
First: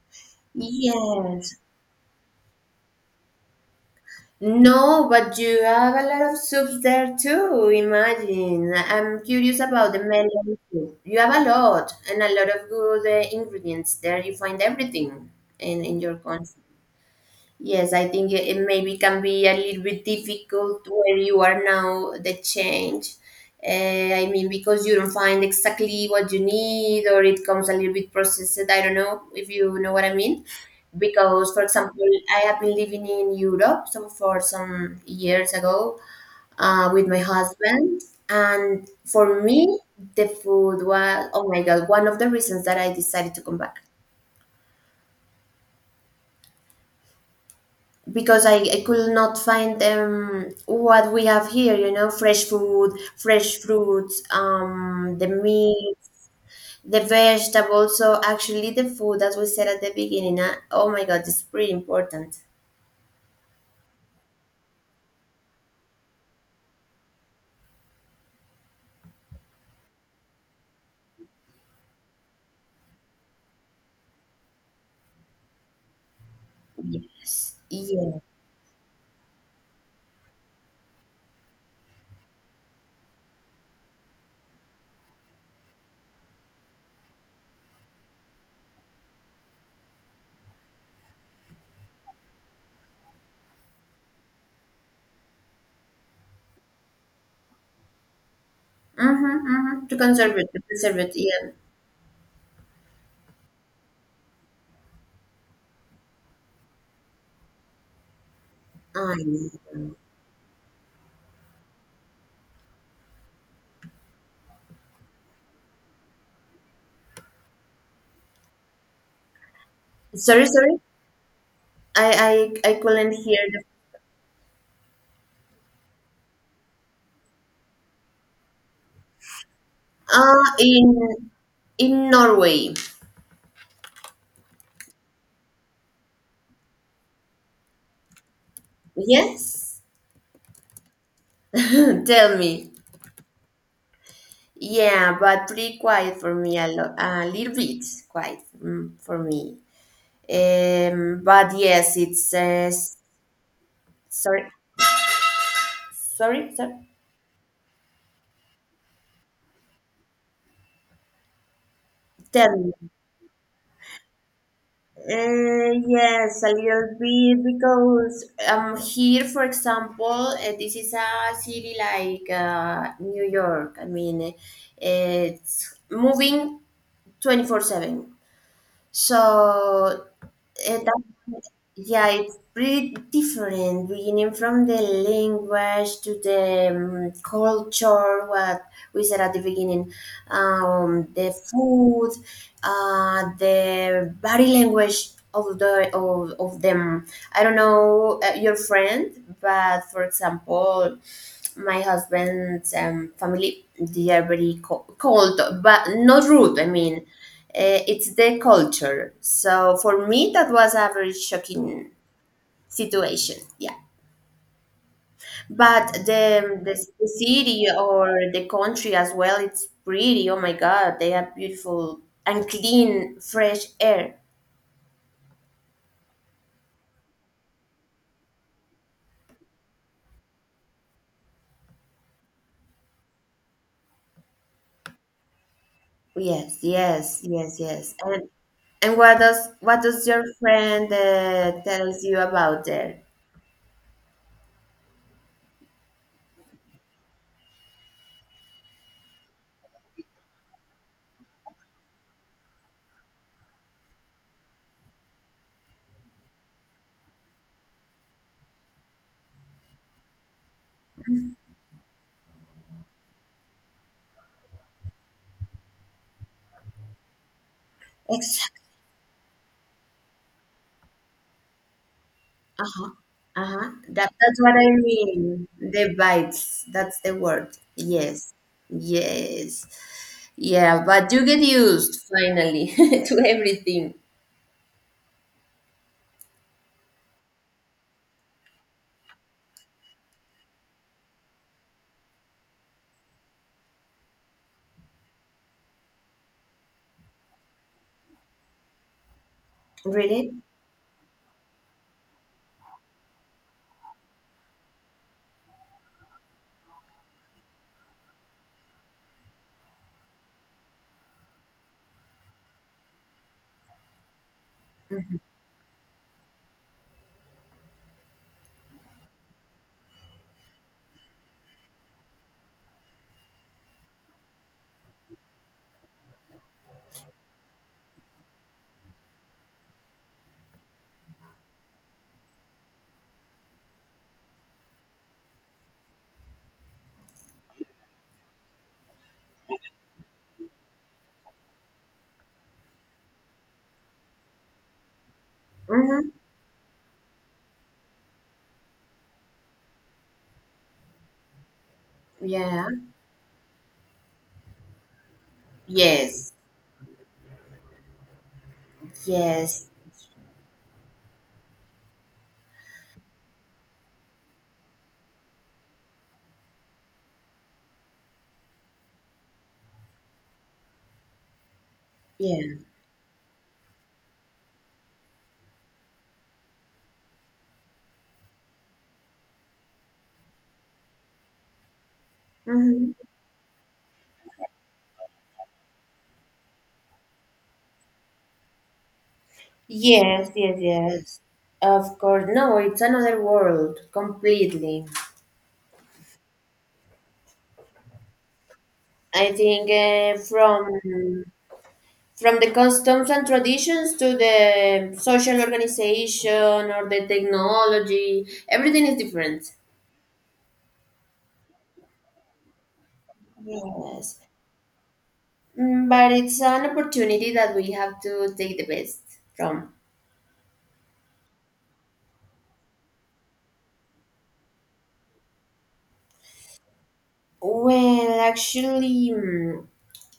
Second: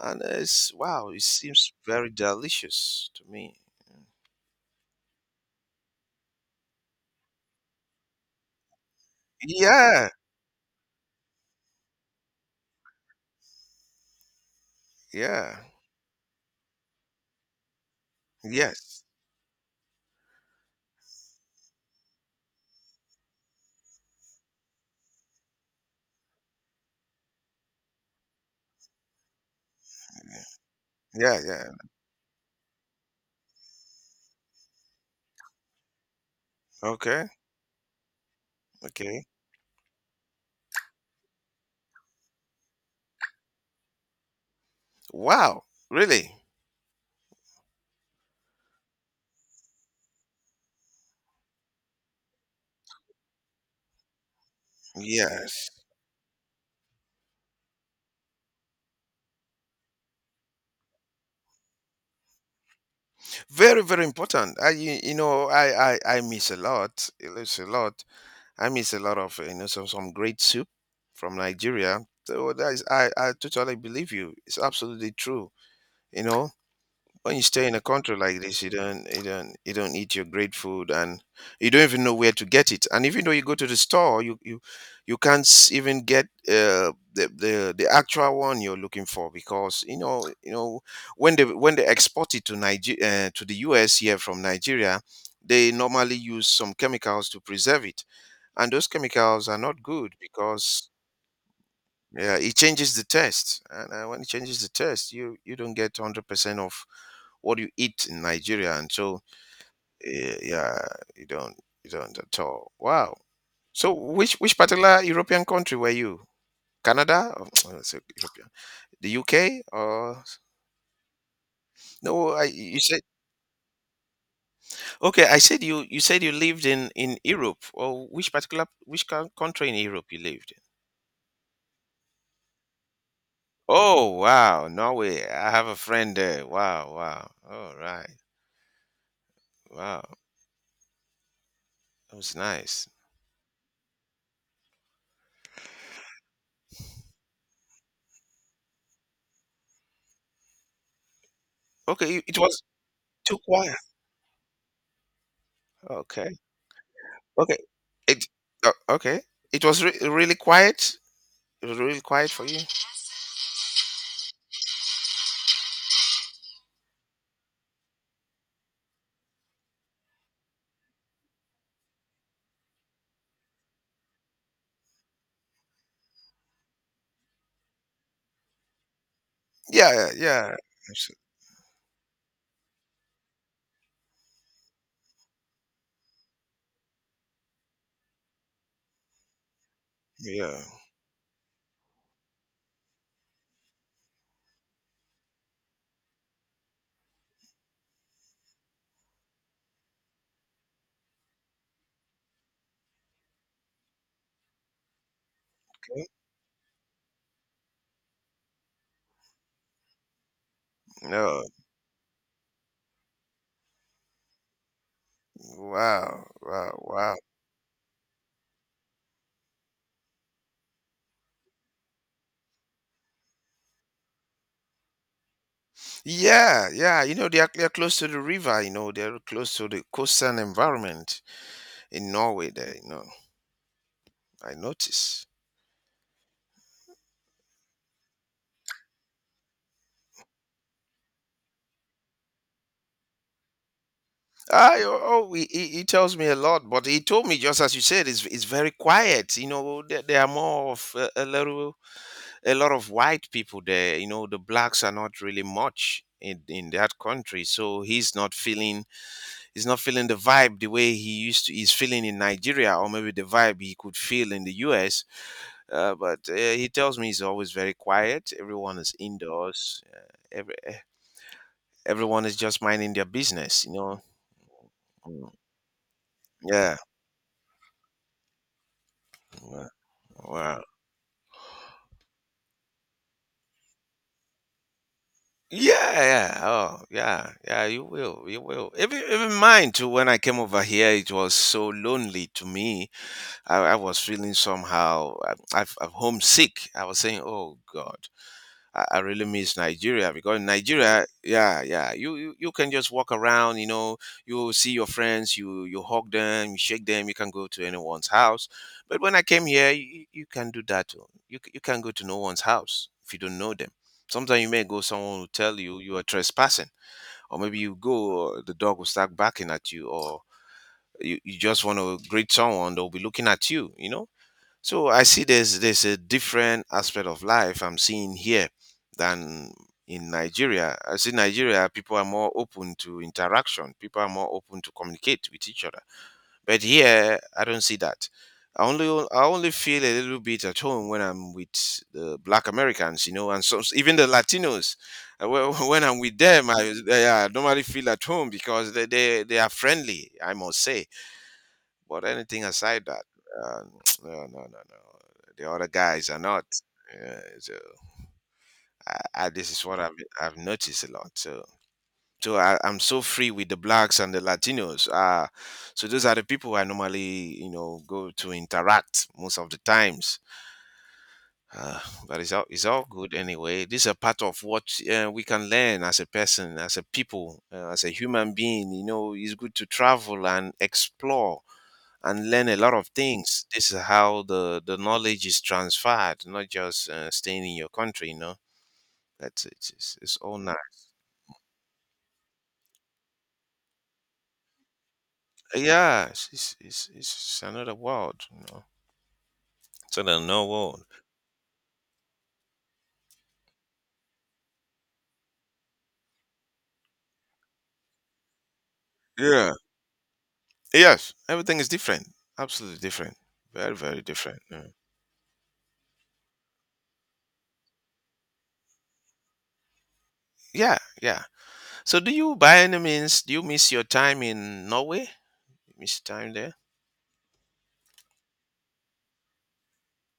S1: and uh, it's wow, it
S2: Yes.
S1: seems very delicious to me.
S2: No, but you have a lot of soups there too, imagine. I'm curious about the
S1: Yeah,
S2: melon soup. You have a lot and a lot of good uh, ingredients there. You find everything
S1: yeah,
S2: in, in your country. Yes, I think it it maybe
S1: yes,
S2: can be a little bit difficult where you are now, the change. Uh, I mean, because you don't find exactly what you need, or it comes a little bit processed. I don't know if you know what I mean.
S1: yeah,
S2: Because, for
S1: yeah.
S2: example, I have been living in Europe some for some years ago uh, with my
S1: Okay,
S2: husband, and
S1: okay.
S2: for me, the food was, oh my God, one of the reasons that I decided to come back
S1: Wow, really?
S2: because I, I could not find um, what we have here, you know, fresh food, fresh fruits, um, the
S1: Yes,
S2: meat, the vegetables. So actually, the food, as we said at the beginning, uh, oh my God, it's pretty important.
S1: very very important. i you, you know I, I i miss a lot. I miss a lot. I miss a lot of uh, you know, some some great soup from Nigeria. So that is, I I totally believe you. It's absolutely true. You know, when you
S2: Yes.
S1: stay in a country
S2: Yeah.
S1: like this, you don't you don't you don't eat your great food, and you don't even know where to get it. And even though you go to the store, you you you can't s- even get uh, the the the actual one you're looking for because you know you know when they when they export it to Niger uh, to the U S here from Nigeria, they normally use some chemicals to preserve it, and those
S2: Mm-hmm,
S1: chemicals are not
S2: mm-hmm. To
S1: good
S2: conserve it, to
S1: because
S2: preserve it. Yeah.
S1: yeah, it changes the test, and uh, when it changes the test, you you don't get hundred percent of what do you eat in Nigeria? And
S2: I
S1: so,
S2: know.
S1: eh, yeah, you don't, you don't at all. Wow. So, which which particular European country were you? Canada? Or, so [TSK] European. The U K? Or
S2: Sorry, sorry.
S1: no? I,
S2: I, I, I
S1: you said
S2: couldn't hear the.
S1: okay. I said you you said you lived in in Europe. Or which particular which coun- country in Europe you
S2: Uh,
S1: lived in?
S2: in in Norway.
S1: Oh wow, Norway! I have a friend there. Wow, wow. All right.
S2: Yes.
S1: Wow,
S2: [LAUGHS]
S1: that was
S2: Tell me.
S1: nice.
S2: Yeah, but pretty quiet for me a lot, a little bit quiet mm, for me. Um, but yes,
S1: Okay,
S2: it's
S1: it was
S2: uh, s-
S1: too quiet.
S2: sorry,
S1: Okay.
S2: sorry, sorry.
S1: Okay. It uh, okay. It was re- really quiet. It was really quiet for
S2: Tell
S1: you.
S2: me. Uh, yes, a little bit because um here, for example, uh, this is a city like uh, New York. I mean, uh, it's moving twenty four seven.
S1: Yeah,
S2: So
S1: yeah, yeah.
S2: it,
S1: Abso-
S2: yeah, it's pretty different, beginning from the language to the um, culture, what we said at the beginning,
S1: Yeah.
S2: um, the food, uh, the body language of the of, of them. I don't know uh, your friend, but for example, my husband's um, family, they are very co- cold but not rude, I mean uh, it's their culture, so for me that was a very
S1: No.
S2: shocking situation, yeah, but
S1: Wow.
S2: the,
S1: Wow.
S2: the, the
S1: Wow.
S2: city or the country as well, it's pretty oh my god, they have beautiful and clean fresh air.
S1: Yeah, yeah. You know, they are, they are close to the river, you know, they're close to the coastal environment in Norway there, you know. I notice.
S2: Yes, yes, yes, yes, and and what does what does your friend uh, tells you about there.
S1: I, oh, oh, he, he he tells me a lot, but he told me just as you said, it's, it's very quiet. You know, they, they are more of a, a little a lot of white people there. You know, the blacks are not really much in, in that country, so he's not feeling he's not feeling the vibe the way he used to. He's feeling in Nigeria, or maybe the vibe he could feel in the U S. Uh, but uh, he tells me he's always very quiet. Everyone is indoors. Uh, every eh, everyone is just
S2: Uh-huh.
S1: minding their business.
S2: Uh-huh.
S1: You know.
S2: That that's what I
S1: Mm.
S2: mean. The bites.
S1: Yeah.
S2: That's the word. Yes. Yes.
S1: Wow. wow.
S2: Yeah, but you get used finally [LAUGHS] to everything.
S1: Yeah, yeah, oh, yeah, yeah. You will, you will. Even, even mine too. When I came over here, it was so lonely to me. I, I was feeling somehow. I, I'm I'm homesick. I was saying, "Oh God, I, I really miss Nigeria
S2: Really?
S1: because in Nigeria, yeah, yeah, you, you you can just walk around, you know, you see your friends, you you hug them, you shake them, you can go to anyone's house. But when I came here, you, you can do that. Too. You c- you can go to no one's house if you don't know them. Sometimes you may go, someone will tell you you are trespassing, or maybe you go, uh, the dog will start barking at you, or you, you just want to greet someone, they'll be looking at you, you know, so I see there's there's a different aspect of life I'm seeing here than in Nigeria. I see Nigeria people are more open to interaction. People are more open to communicate with each other. But here I don't see that. I only I only feel a little bit at home when I'm with the Black Americans, you know, and some even the Latinos. Uh, wh- [LAUGHS] When I'm
S2: Mm-hmm.
S1: with them, I, yeah, I normally feel at home because they, they, they are friendly. I must say, but anything
S2: Yeah.
S1: aside that, uh, [TSK] no, no, no, no. The other guys are
S2: Yes.
S1: not. Uh, so I, I, this is
S2: Yes.
S1: what I've I've noticed a lot. So so I, I'm so free with the blacks and the Latinos. Uh, so those are the people I normally you know go to interact most of the times. Uh, but it's all
S2: Yeah.
S1: it's all good anyway. This is a part of what uh, we can learn as a person, as a people, uh, as a human being. You know, it's good to travel and explore and learn a lot of
S2: Mm-hmm.
S1: things. This is how the, the knowledge is transferred, not just uh, staying in your country, you know. That's it's it's, it's
S2: Yes,
S1: all
S2: yes,
S1: nice.
S2: yes. Of course. No, it's another world completely.
S1: Uh, Yeah, it's, it's it's it's another world, you know.
S2: I think
S1: It's
S2: uh,
S1: another no
S2: from
S1: world.
S2: from the customs and traditions to the social organization or the technology, everything is different.
S1: Yeah. Yes. Everything is different. Absolutely different. Very very
S2: Yes.
S1: different. Yeah.
S2: Mm, but it's an opportunity that we have to take the best from.
S1: Yeah. yeah. So do you by any means do you miss your time in Norway? You miss time there?
S2: Well, actually, mm,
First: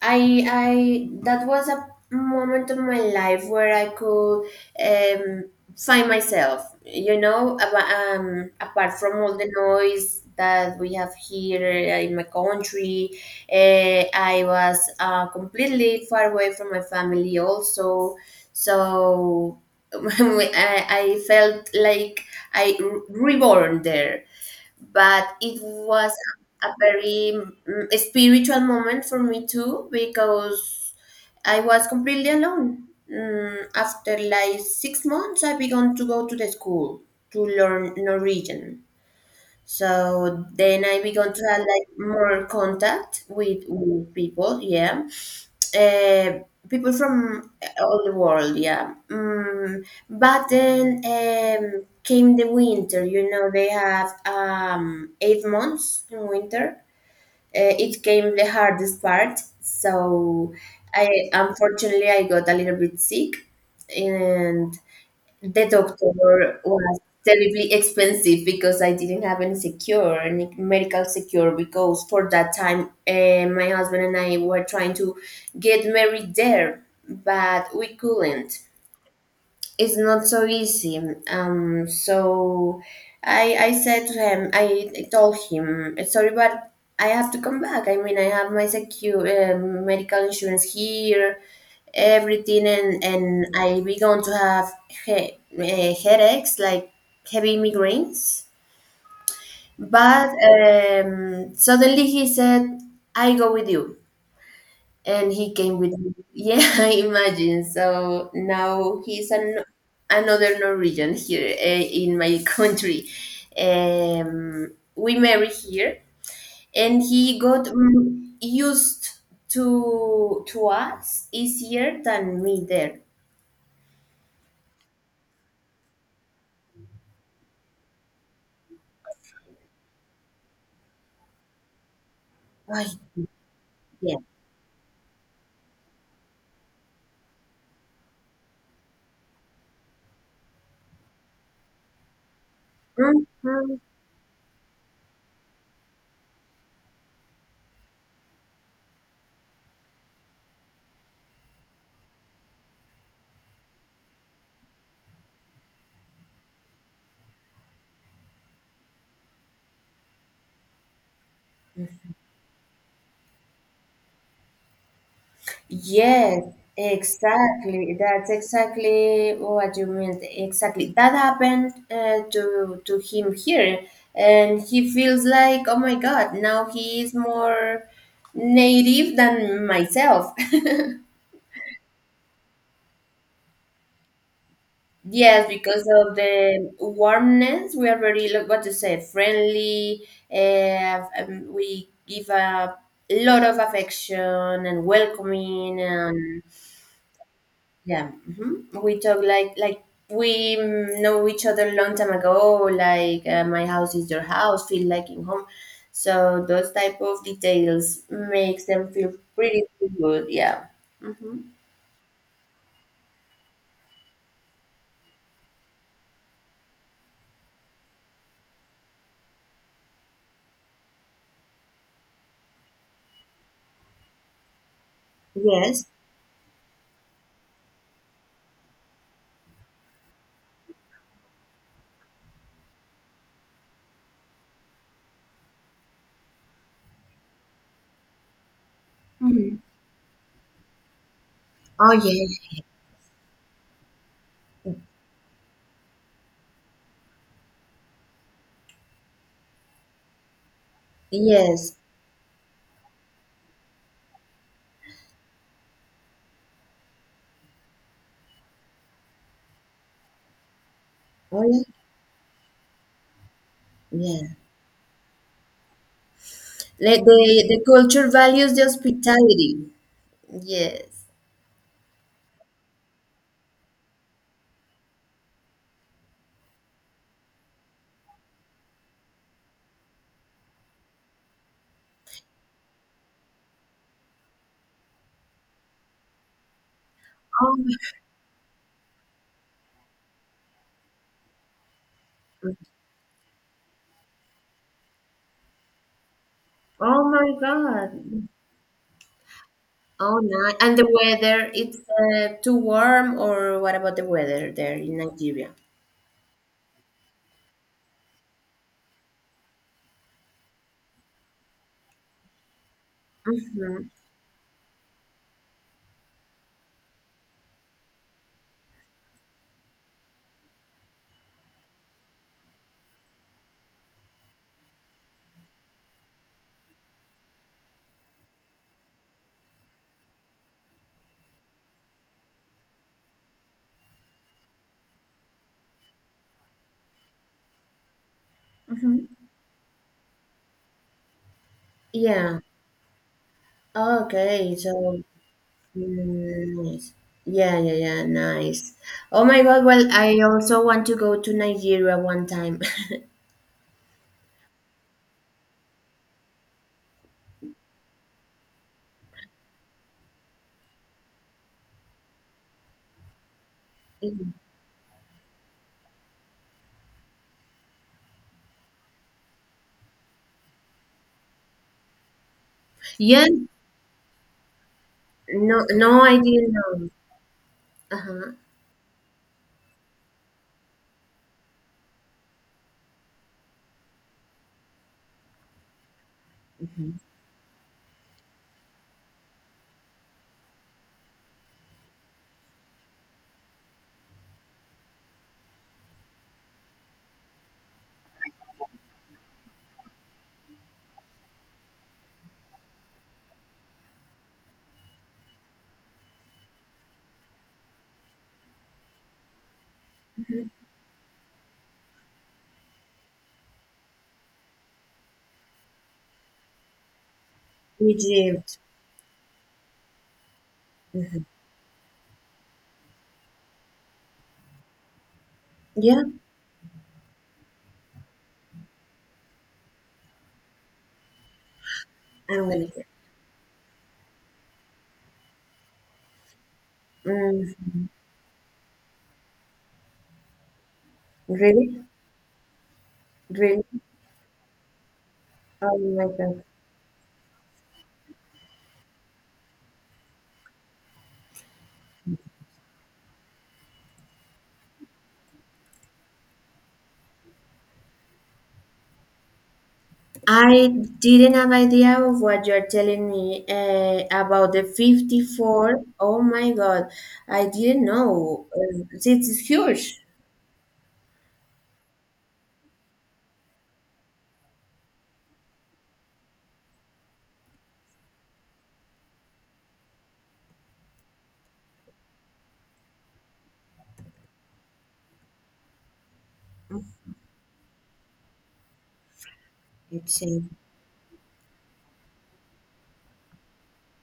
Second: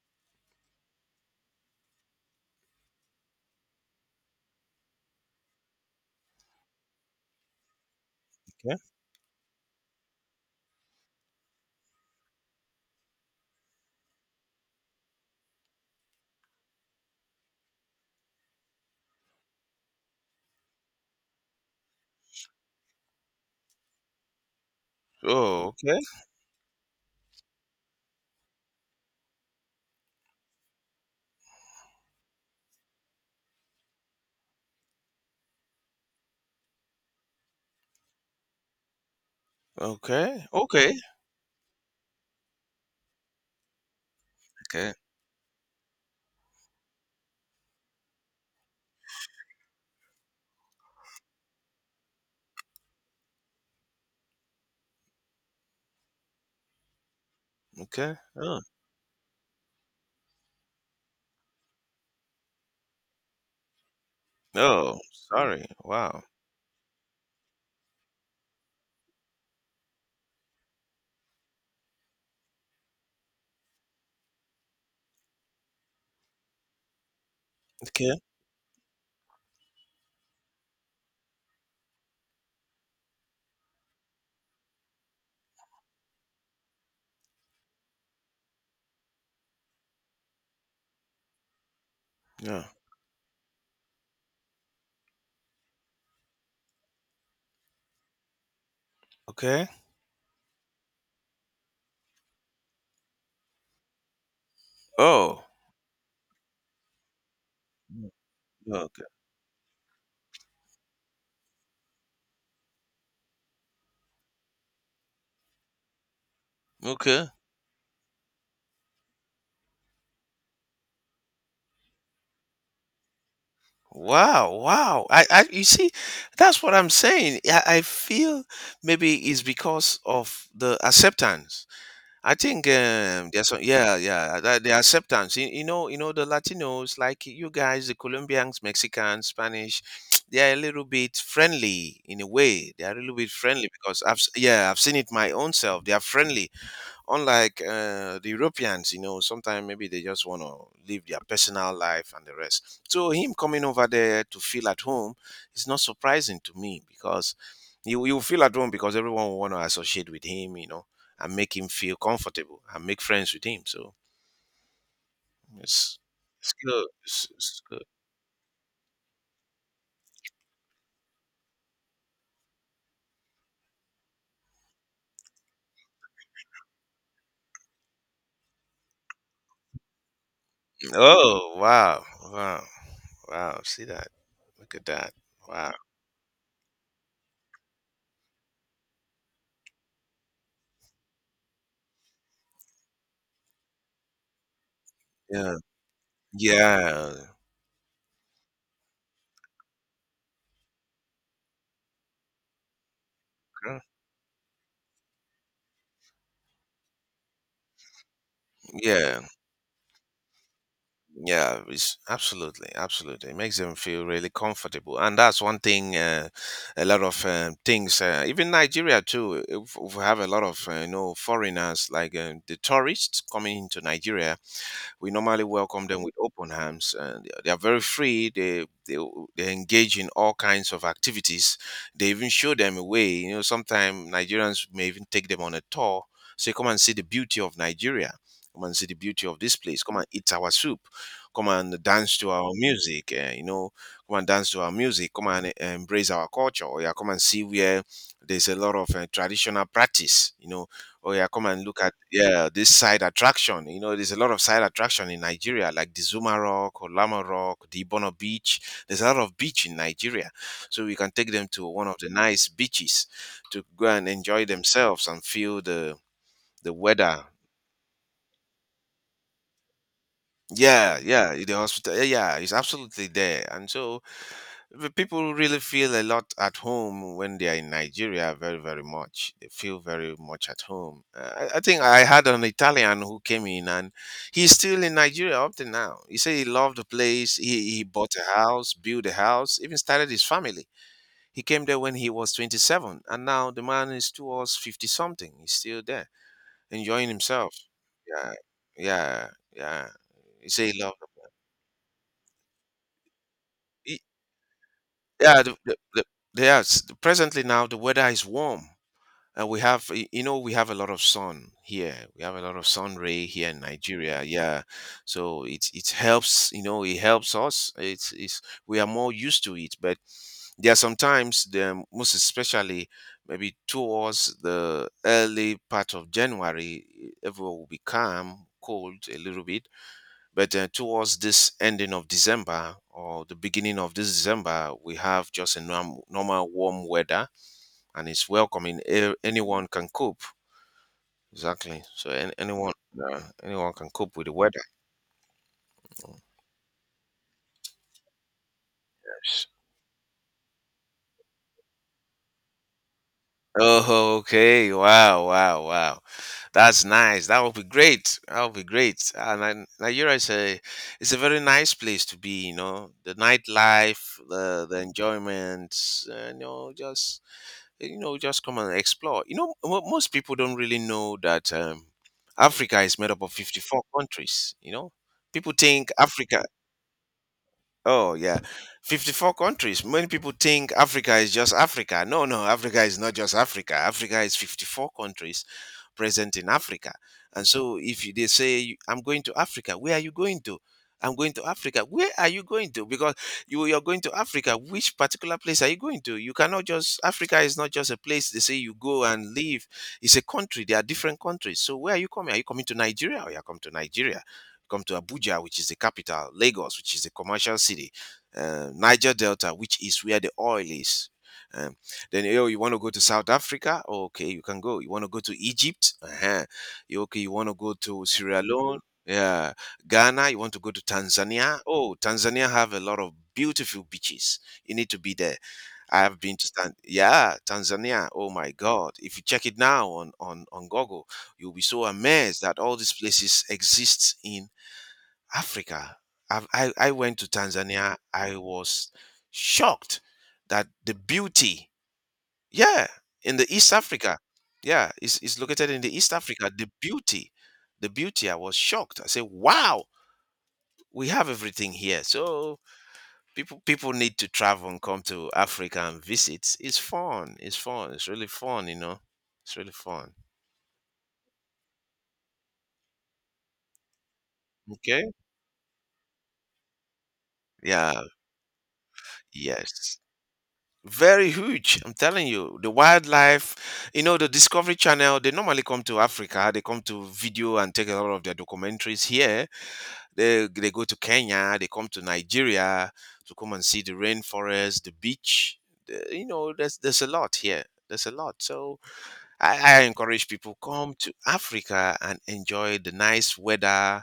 S2: I I that was a moment of my life where I could um, find myself. You know, ab- um,
S1: Yeah.
S2: apart from all the noise that we have here uh, in my country, uh, I was uh, completely far away from my family. Also, so [LAUGHS] I, I felt like I re- reborn there, but it
S1: Oh, okay.
S2: was a very mm, spiritual moment for me too because I was completely alone. Mm, after like six months, I began to go to the school to learn Norwegian.
S1: Okay.
S2: So then
S1: Okay.
S2: I began to have like more contact with, with people,
S1: Okay.
S2: yeah, uh, people from all the world, yeah. Mm, but then um, came the winter. You know, they have um, eight months in winter. Uh, it
S1: Okay.
S2: came the
S1: Oh.
S2: hardest part. So I unfortunately I got a little bit sick, and
S1: Oh, sorry.
S2: the doctor
S1: Wow.
S2: was terribly expensive because I didn't have any secure, any medical secure. Because for that time, uh, my husband and I were trying to get married there, but we
S1: Okay.
S2: couldn't. It's not so easy. Um, so I I said to him, I told him, sorry, but I have to come back. I mean, I have my secure um medical insurance here, everything,
S1: Yeah.
S2: and and I began to have he- uh, headaches like heavy migraines.
S1: Okay.
S2: But um, suddenly he said, "I go with you," and
S1: Oh.
S2: he came with me. Yeah, [LAUGHS] I imagine.
S1: Mm,
S2: So now
S1: Okay.
S2: he's an another Norwegian here uh, in my [LAUGHS] country. Um, we married here, and
S1: Okay.
S2: he got mm, used to to us easier than me there.
S1: Wow. Wow. I, I you see, that's what I'm saying. I, I feel maybe it's because of the acceptance. I think
S2: I
S1: um there's some yeah, yeah, that- the acceptance. You, you know, you know the Latinos like you guys, the Colombians, Mexicans, Spanish, [TSK] they are a little bit friendly in a way. They are a little bit friendly
S2: Mhm.
S1: because I've s- yeah, I've seen it my own self. They are friendly unlike uh, the Europeans, you know, sometimes maybe they just want to live their personal life and the rest. So him coming over there to feel at home is not surprising to me because you you feel at home because everyone will want to associate with him, you know, and make him feel comfortable and make friends with him. So it's
S2: Yes,
S1: it's good. It's, it's good.
S2: exactly. That's exactly what you meant. Exactly. That happened uh, to to him here, and he feels like, oh my God, now he is more native than myself. [LAUGHS]
S1: Oh wow, wow, wow! See that? Look at that!
S2: Yes,
S1: Wow.
S2: because of the warmness, we are very, like, what to say, friendly. Uh, um, we give a lot of affection and
S1: Yeah.
S2: welcoming and
S1: Yeah.
S2: yeah, hmm we talk like like we mm, know each other long time ago. Like uh, my house is your house, feel like in home. So those type of details makes them feel
S1: Yeah.
S2: pretty good. Yeah. Mm-hmm.
S1: Yeah, it's absolutely, absolutely. It makes them feel really comfortable, and that's one thing. Uh, a lot of um, things, uh, even Nigeria too. If, if we have a lot of uh, you know foreigners, like uh, the tourists coming into Nigeria, we normally
S2: Yes.
S1: welcome them with open arms, and they are they are very free. they, they they engage in all kinds of activities. They even show them a way, you know, sometimes Nigerians may even take them on a tour, say come and see the beauty of Nigeria, come and see the beauty of
S2: Hmm.
S1: this place, come and eat our soup, come and
S2: Oh
S1: dance
S2: yeah.
S1: to our music, eh, you know, come and dance to our music, come and eh, embrace our culture, or yeah, come and see where there's a lot of uh, traditional practice, you know. Oh yeah, come and
S2: Yes.
S1: look at yeah this side attraction. You know, there's a lot of side attraction in Nigeria, like the Zuma Rock, Olama Rock, the Ibono Beach. There's a lot of beach in Nigeria, so we can take
S2: Oh
S1: them
S2: yeah.
S1: to one of the nice beaches to go and
S2: Yeah.
S1: enjoy themselves and feel the the
S2: Like the
S1: weather.
S2: the culture values the hospitality. Yes.
S1: Yeah, yeah, the hospital. Yeah, yeah, it's absolutely there, and so the people really feel a lot at home when they are in Nigeria, very, very much. They feel very much at home. Uh, I, I think I had an Italian who came in, and he's still in Nigeria up to now. He said he loved the place. He,
S2: Oh,
S1: he bought a house, built a house, even started his family. He came there when he was twenty-seven, and now the man is towards fifty something. He's still there,
S2: oh
S1: enjoying
S2: my
S1: himself.
S2: God.
S1: Yeah, yeah, yeah.
S2: Oh,
S1: He
S2: nice.
S1: say
S2: And
S1: he
S2: the
S1: loved.
S2: weather, it's uh, too warm, or what about
S1: He,
S2: the weather there in
S1: yeah,
S2: Nigeria?
S1: the, the, the, yes. Presently now, the weather is warm. Uh, we have, y- you know, we have a lot of sun here. We have a lot of sun ray here in
S2: Mhm,
S1: Nigeria. Yeah, so it it helps. You know, it helps us. It's it's we are more used to it. But there are sometimes, the most especially maybe towards the early part of January, everywhere will be calm, cold a little bit. But uh, towards this ending of December or the beginning of this December, we have just a norm, normal warm weather and it's welcoming.
S2: mhm.
S1: A- Anyone can cope. Exactly. So an
S2: Yeah.
S1: anyone, uh, anyone can cope with the
S2: Okay.
S1: weather.
S2: So, mm, nice. Yeah, yeah, yeah. Nice. Oh my God. Well, I also want to go to Nigeria one time. [LAUGHS]
S1: Oh, okay. Wow, wow, wow. That's nice. That would be great. That would be great. Uh, Ni- Nigeria is a it's a very nice place to be. You know, the nightlife, the the enjoyment. Uh, you know, just you know, just come and explore. You know, mo- most people don't really know that um, Africa is made up
S2: Yeah.
S1: of fifty four countries. You know, people
S2: No,
S1: think
S2: no, I
S1: Africa.
S2: didn't know.
S1: Oh,
S2: Uh-huh.
S1: yeah. fifty four countries. Many people think Africa is just Africa. No, no, Africa is not just Africa. Africa is fifty four countries present in Africa.
S2: Mhm.
S1: And so if you- they say, "I'm going to Africa." Where are you going to? I'm going to Africa. Where are you going to? Because you you're going to Africa. Which particular place are you going to? You cannot just, Africa is not just a place, they say you go and live. It's a country. There are different countries. So where are you coming? Are you coming to Nigeria? Or you are coming to Nigeria? Come to Abuja, which is the capital. Lagos, which is the commercial city. Uh, Niger Delta, which is where the
S2: Mhm.
S1: oil is. Uh, then, yo, you want to go to South Africa? Okay, you can go. You want to go to Egypt? Uh-huh. You- Okay, you want to go to Sierra
S2: Egypt.
S1: Leone? Yeah. Ghana, you want to go to
S2: Mhm.
S1: Tanzania? Oh, Tanzania have a lot of beautiful beaches. You need to be there. I
S2: Yeah,
S1: have been to Tan- yeah, Tanzania. Oh my God. If you check it now on, on, on Google, you'll be so amazed
S2: I'm
S1: that
S2: gonna
S1: all
S2: go.
S1: these places exist in Africa. I've, I, I went to
S2: Mhm.
S1: Tanzania. I was shocked that the beauty,
S2: Really?
S1: yeah, in the
S2: Really?
S1: East Africa. Yeah, it's, it's located
S2: Oh
S1: in the
S2: my
S1: East
S2: God.
S1: Africa. The beauty, the beauty. I was shocked. I said, "Wow, we have everything here." So people people need to travel and come to Africa and visit. It's fun. It's fun. It's really fun. You know, it's really fun.
S2: I didn't have idea of what you're telling me uh, about the
S1: Okay.
S2: fifty-four. Oh my God, I didn't
S1: Yeah.
S2: know. Uh, it's huge,
S1: Yes. Very huge. I'm telling you, the wildlife. You know, the Discovery Channel. They normally come to Africa. They come to video and take a lot of their documentaries here. They they go to Kenya, they come to Nigeria to come and see the rainforest, the beach. The- you know, there's there's a lot here. There's a lot. So I, I
S2: it's
S1: encourage
S2: huge.
S1: people come to Africa and enjoy the nice weather.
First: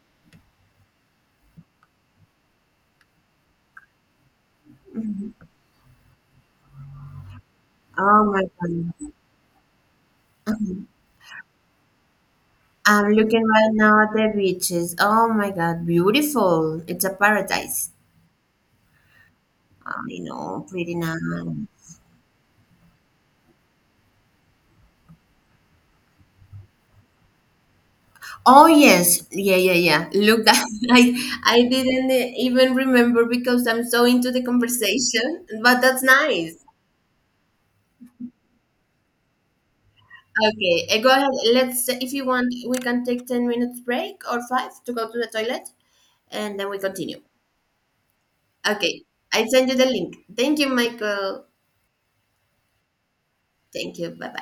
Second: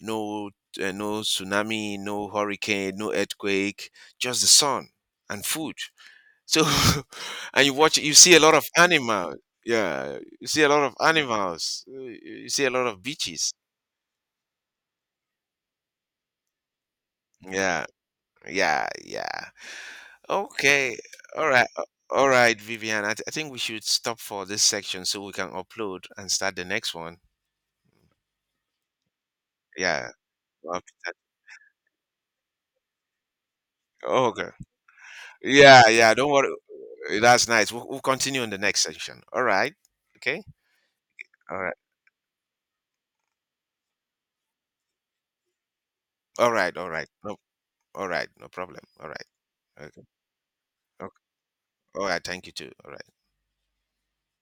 S1: No, uh, no tsunami, no hurricane, no earthquake, just the sun and food. So [LAUGHS] and you watch you
S2: Oh
S1: see a
S2: my
S1: lot of
S2: God.
S1: animals. Yeah, you see a lot of animals. uh, You see a lot of
S2: I'm looking
S1: beaches.
S2: right now at the beaches. Oh my God, beautiful. It's a
S1: Yeah,
S2: paradise.
S1: yeah, yeah.
S2: I know, pretty
S1: Okay.
S2: nice.
S1: All right. uh, All right, Vivian. I, th- I think we should stop for this section so we can upload and start the next one.
S2: Oh yes, yeah, yeah, yeah.
S1: Yeah.
S2: Look, [LAUGHS] that
S1: up-
S2: I I didn't even remember because I'm so
S1: Oh,
S2: into the
S1: okay.
S2: conversation, but
S1: Yeah,
S2: that's
S1: yeah. Don't worry.
S2: nice.
S1: Uh, That's nice. We'll, we'll continue in the next section. All right. Okay.
S2: Okay, uh, go ahead.
S1: All right.
S2: Let's, if you want, we can take ten minutes break or five to go to the toilet
S1: All
S2: and then
S1: right.
S2: we
S1: All right.
S2: continue.
S1: No. All right. No problem.
S2: Okay,
S1: All right.
S2: I send you the
S1: Okay.
S2: link. Thank you,
S1: Okay.
S2: Michael.
S1: All right. Thank you too. All right.
S2: Thank you. Bye bye.